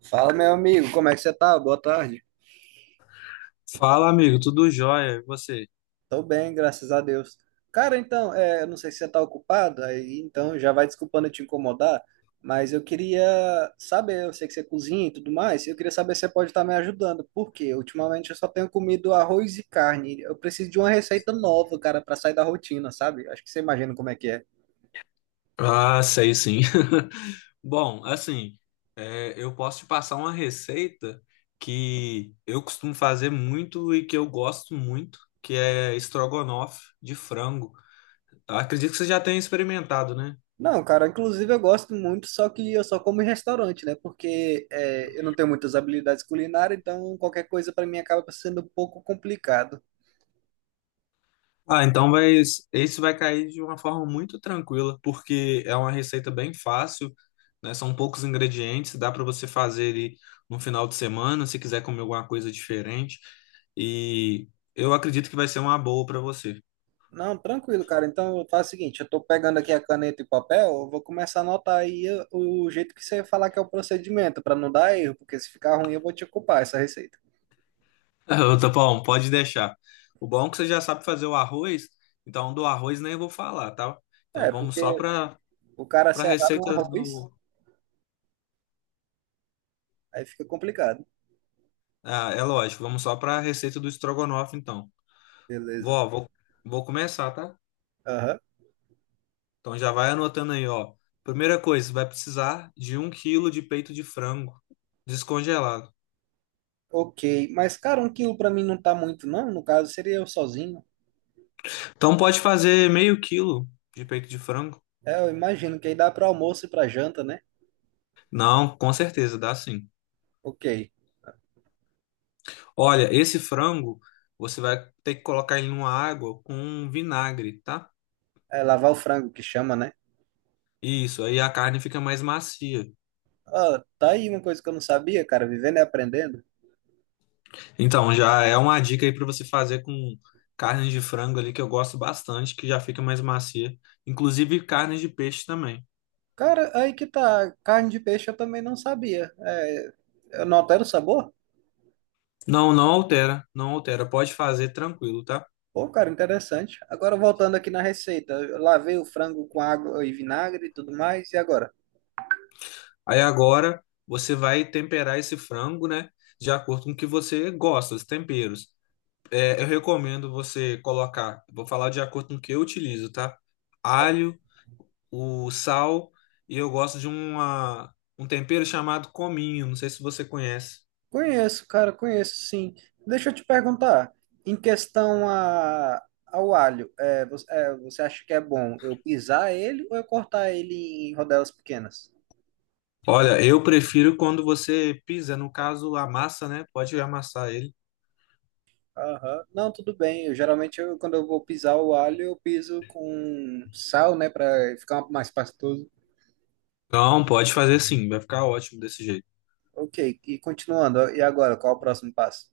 Fala, meu amigo, como é que você tá? Boa tarde. Fala, amigo, tudo jóia? E você? Tô bem, graças a Deus. Cara, então, eu não sei se você tá ocupado, aí então já vai desculpando eu te incomodar, mas eu queria saber, eu sei que você cozinha e tudo mais, eu queria saber se você pode estar me ajudando, porque ultimamente eu só tenho comido arroz e carne. Eu preciso de uma receita nova, cara, pra sair da rotina, sabe? Acho que você imagina como é que é. Ah, sei sim. Bom, assim, eu posso te passar uma receita que eu costumo fazer muito e que eu gosto muito, que é estrogonofe de frango. Acredito que você já tenha experimentado, né? Não, cara, inclusive eu gosto muito, só que eu só como em restaurante, né? Porque eu não tenho muitas habilidades culinárias, então qualquer coisa pra mim acaba sendo um pouco complicado. Ah, então vai, isso vai cair de uma forma muito tranquila, porque é uma receita bem fácil, né? São poucos ingredientes, dá para você fazer ele no final de semana, se quiser comer alguma coisa diferente. E eu acredito que vai ser uma boa para você. Não, tranquilo, cara. Então eu faço o seguinte, eu tô pegando aqui a caneta e papel, eu vou começar a anotar aí o jeito que você falar que é o procedimento, pra não dar erro, porque se ficar ruim eu vou te culpar essa receita. Ô, Tapão, pode deixar. O bom é que você já sabe fazer o arroz, então do arroz nem vou falar, tá? Então É, vamos só porque para o cara para se errar no receitas arroz, do. aí fica complicado. Ah, é lógico, vamos só para a receita do estrogonofe, então. Beleza. Vó, vou, vou começar, tá? Aham. Então já vai anotando aí, ó. Primeira coisa, você vai precisar de um quilo de peito de frango descongelado. Ok, mas cara, 1 quilo pra mim não tá muito, não. No caso, seria eu sozinho. Então pode fazer meio quilo de peito de frango? É, eu imagino que aí dá para almoço e para janta, né? Não, com certeza, dá sim. Ok. Olha, esse frango você vai ter que colocar ele numa água com vinagre, tá? É lavar o frango que chama, né? Isso, aí a carne fica mais macia. Ah, tá aí uma coisa que eu não sabia, cara, vivendo e aprendendo. Então já é uma dica aí para você fazer com carne de frango ali que eu gosto bastante, que já fica mais macia. Inclusive carne de peixe também. Cara, aí que tá, carne de peixe eu também não sabia. É, eu não altero o sabor? Não, não altera, não altera. Pode fazer tranquilo, tá? Pô, cara, interessante. Agora voltando aqui na receita, eu lavei o frango com água e vinagre e tudo mais, e agora? Aí agora você vai temperar esse frango, né? De acordo com o que você gosta, os temperos. É, eu recomendo você colocar, vou falar de acordo com o que eu utilizo, tá? Alho, o sal e eu gosto um tempero chamado cominho. Não sei se você conhece. Conheço, cara, conheço, sim. Deixa eu te perguntar, em questão a, ao alho, você acha que é bom eu pisar ele ou eu cortar ele em rodelas pequenas? Olha, eu prefiro quando você pisa, no caso, amassa, né? Pode amassar ele. Aham. Não, tudo bem. Geralmente, quando eu vou pisar o alho, eu piso com sal, né, para ficar mais pastoso. Não, pode fazer sim, vai ficar ótimo desse jeito. Ok, e continuando, e agora, qual o próximo passo?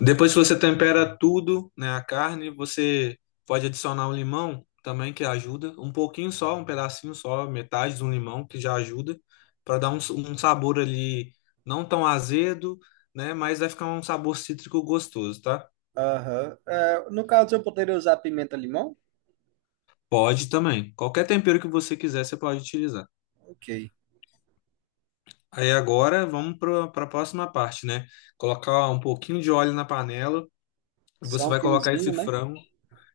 Depois que você tempera tudo, né, a carne, você pode adicionar um limão também que ajuda, um pouquinho só, um pedacinho só, metade de um limão que já ajuda para dar um sabor ali não tão azedo, né, mas vai ficar um sabor cítrico gostoso, tá? Aham. É, no caso, eu poderia usar pimenta-limão? Pode também. Qualquer tempero que você quiser, você pode utilizar. Ok. Aí agora vamos para a próxima parte, né? Colocar um pouquinho de óleo na panela, você Só um vai colocar esse fiozinho, né? frango.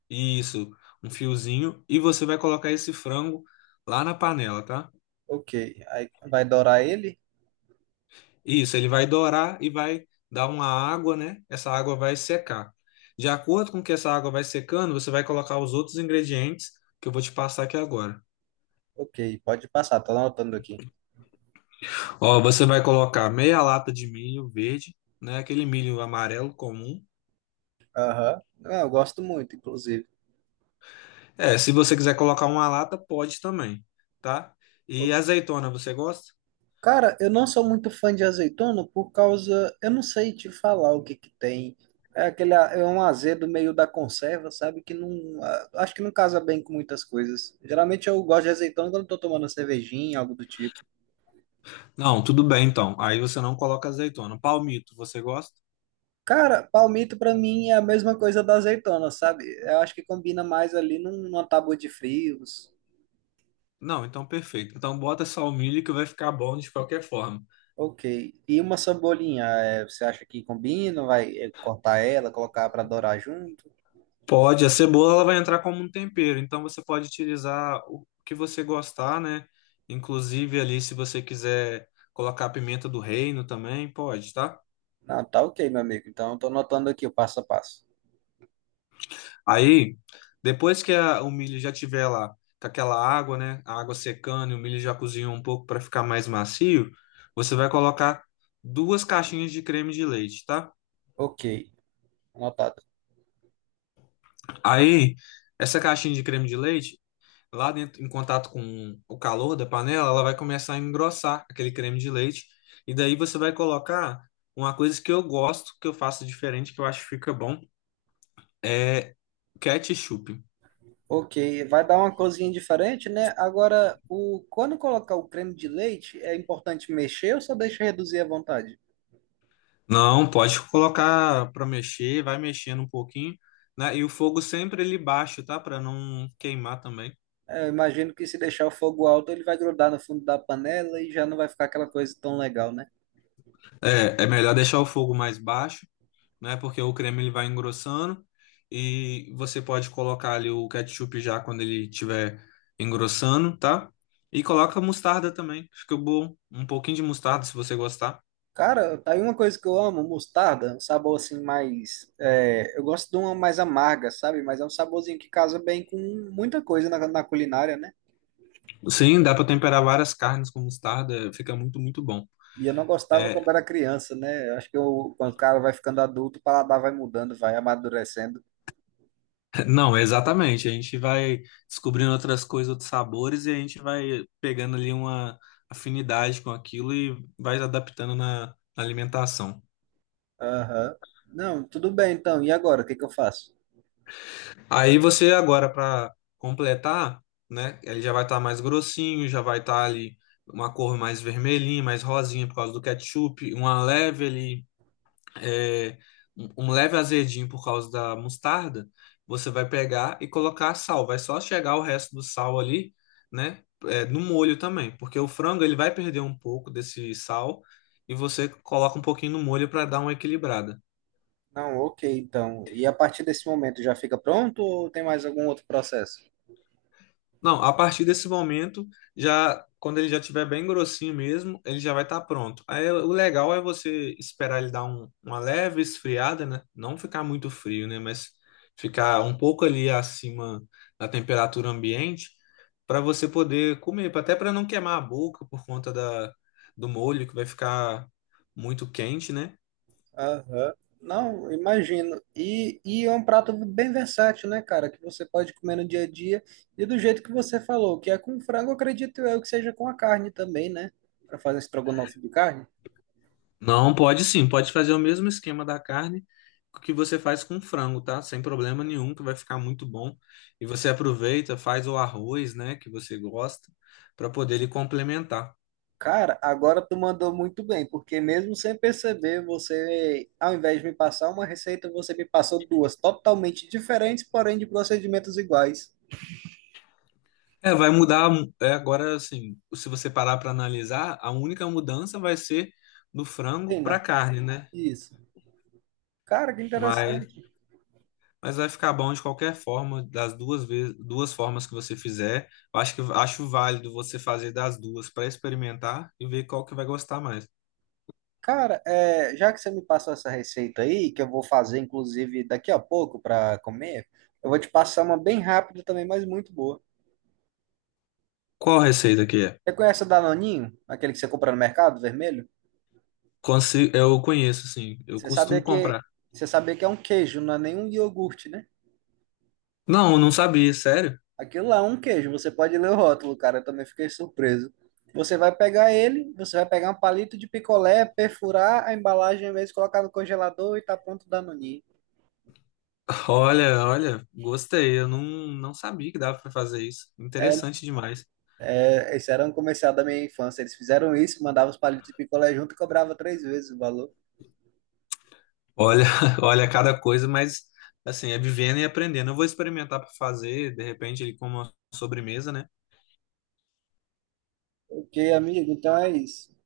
Isso, um fiozinho. E você vai colocar esse frango lá na panela, tá? Ok. Aí vai dourar ele? Isso, ele vai dourar e vai dar uma água, né? Essa água vai secar. De acordo com que essa água vai secando, você vai colocar os outros ingredientes que eu vou te passar aqui agora. Ok, pode passar, tô anotando aqui. Ó, você vai colocar meia lata de milho verde, né? Aquele milho amarelo comum. Aham. Ah, eu gosto muito, inclusive. É, se você quiser colocar uma lata, pode também, tá? Ô, E azeitona, você gosta? cara, eu não sou muito fã de azeitona por causa. Eu não sei te falar o que que tem. É aquele, é um azedo meio da conserva, sabe? Que não. Acho que não casa bem com muitas coisas. Geralmente eu gosto de azeitona quando eu tô tomando uma cervejinha, algo do tipo. Não, tudo bem então. Aí você não coloca azeitona. Palmito, você gosta? Cara, palmito pra mim é a mesma coisa da azeitona, sabe? Eu acho que combina mais ali numa tábua de frios. Não, então perfeito. Então bota só o milho que vai ficar bom de qualquer forma. Ok. E uma cebolinha, é, você acha que combina? Vai é, cortar ela, colocar para dourar junto? Pode, a cebola ela vai entrar como um tempero, então você pode utilizar o que você gostar, né? Inclusive ali se você quiser colocar a pimenta do reino também, pode, tá? Não, tá ok, meu amigo. Então, eu tô anotando aqui o passo a passo. Aí, depois que o milho já tiver lá com aquela água, né? A água secando e o milho já cozinhou um pouco para ficar mais macio, você vai colocar duas caixinhas de creme de leite, tá? Ok, anotado. Aí, essa caixinha de creme de leite lá dentro, em contato com o calor da panela, ela vai começar a engrossar aquele creme de leite. E daí você vai colocar uma coisa que eu gosto, que eu faço diferente, que eu acho que fica bom, é ketchup. Ok, vai dar uma cozinha diferente, né? Agora, quando colocar o creme de leite, é importante mexer ou só deixa reduzir à vontade? Não, pode colocar para mexer, vai mexendo um pouquinho, né? E o fogo sempre ele baixo, tá? Para não queimar também. É, eu imagino que se deixar o fogo alto, ele vai grudar no fundo da panela e já não vai ficar aquela coisa tão legal, né? É, é melhor deixar o fogo mais baixo, né? Porque o creme ele vai engrossando e você pode colocar ali o ketchup já quando ele estiver engrossando, tá? E coloca mostarda também, fica bom. Um pouquinho de mostarda se você gostar. Cara, tá aí uma coisa que eu amo, mostarda, um sabor assim mais. Eu gosto de uma mais amarga, sabe? Mas é um saborzinho que casa bem com muita coisa na culinária, né? Sim, dá para temperar várias carnes com mostarda, fica muito, muito bom. E eu não gostava É, quando era criança, né? Eu acho que quando o cara vai ficando adulto, o paladar vai mudando, vai amadurecendo. não, exatamente. A gente vai descobrindo outras coisas, outros sabores e a gente vai pegando ali uma afinidade com aquilo e vai adaptando na alimentação. Aham. Não, tudo bem então. E agora? O que que eu faço? Aí você agora para completar, né? Ele já vai estar mais grossinho, já vai estar ali uma cor mais vermelhinha, mais rosinha por causa do ketchup, uma leve ali, é, um leve azedinho por causa da mostarda. Você vai pegar e colocar sal. Vai só chegar o resto do sal ali, né? É, no molho também, porque o frango ele vai perder um pouco desse sal e você coloca um pouquinho no molho para dar uma equilibrada. Não, ok, então. E a partir desse momento já fica pronto ou tem mais algum outro processo? Não, a partir desse momento, já quando ele já tiver bem grossinho mesmo, ele já vai estar pronto. Aí o legal é você esperar ele dar uma leve esfriada, né? Não ficar muito frio, né? Mas ficar um pouco ali acima da temperatura ambiente para você poder comer, até para não queimar a boca por conta da, do molho que vai ficar muito quente, né? Aham. Não, imagino. E é um prato bem versátil, né, cara? Que você pode comer no dia a dia. E do jeito que você falou, que é com frango, acredito eu que seja com a carne também, né? Para fazer estrogonofe de carne. Não, pode sim, pode fazer o mesmo esquema da carne que você faz com frango, tá? Sem problema nenhum, que vai ficar muito bom. E você aproveita, faz o arroz, né, que você gosta, para poder ele complementar. Cara, agora tu mandou muito bem, porque mesmo sem perceber, você, ao invés de me passar uma receita, você me passou duas totalmente diferentes, porém de procedimentos iguais. É, vai mudar, é, agora assim, se você parar para analisar, a única mudança vai ser do frango para Pena, carne, né? isso. Cara, que Mas, interessante. mas vai ficar bom de qualquer forma, das duas vezes, duas formas que você fizer. Eu acho que acho válido você fazer das duas para experimentar e ver qual que vai gostar mais. Cara, é, já que você me passou essa receita aí, que eu vou fazer, inclusive, daqui a pouco para comer, eu vou te passar uma bem rápida também, mas muito boa. Qual receita que é? Você conhece o Danoninho? Aquele que você compra no mercado, vermelho? Eu conheço, sim. Eu Você sabia costumo que, comprar. você sabia que é um queijo, não é nenhum iogurte, né? Não, não sabia, sério. Aquilo lá é um queijo, você pode ler o rótulo, cara, eu também fiquei surpreso. Você vai pegar um palito de picolé, perfurar a embalagem mesmo, colocar no congelador e tá pronto o Danoninho. Olha, olha, gostei. Eu não, não sabia que dava pra fazer isso. É, Interessante demais. Esse era um comercial da minha infância. Eles fizeram isso, mandavam os palitos de picolé junto e cobrava 3 vezes o valor. Olha, olha cada coisa, mas assim, é vivendo e aprendendo. Eu vou experimentar pra fazer, de repente, ele como uma sobremesa, né? Ok, amigo, então é isso.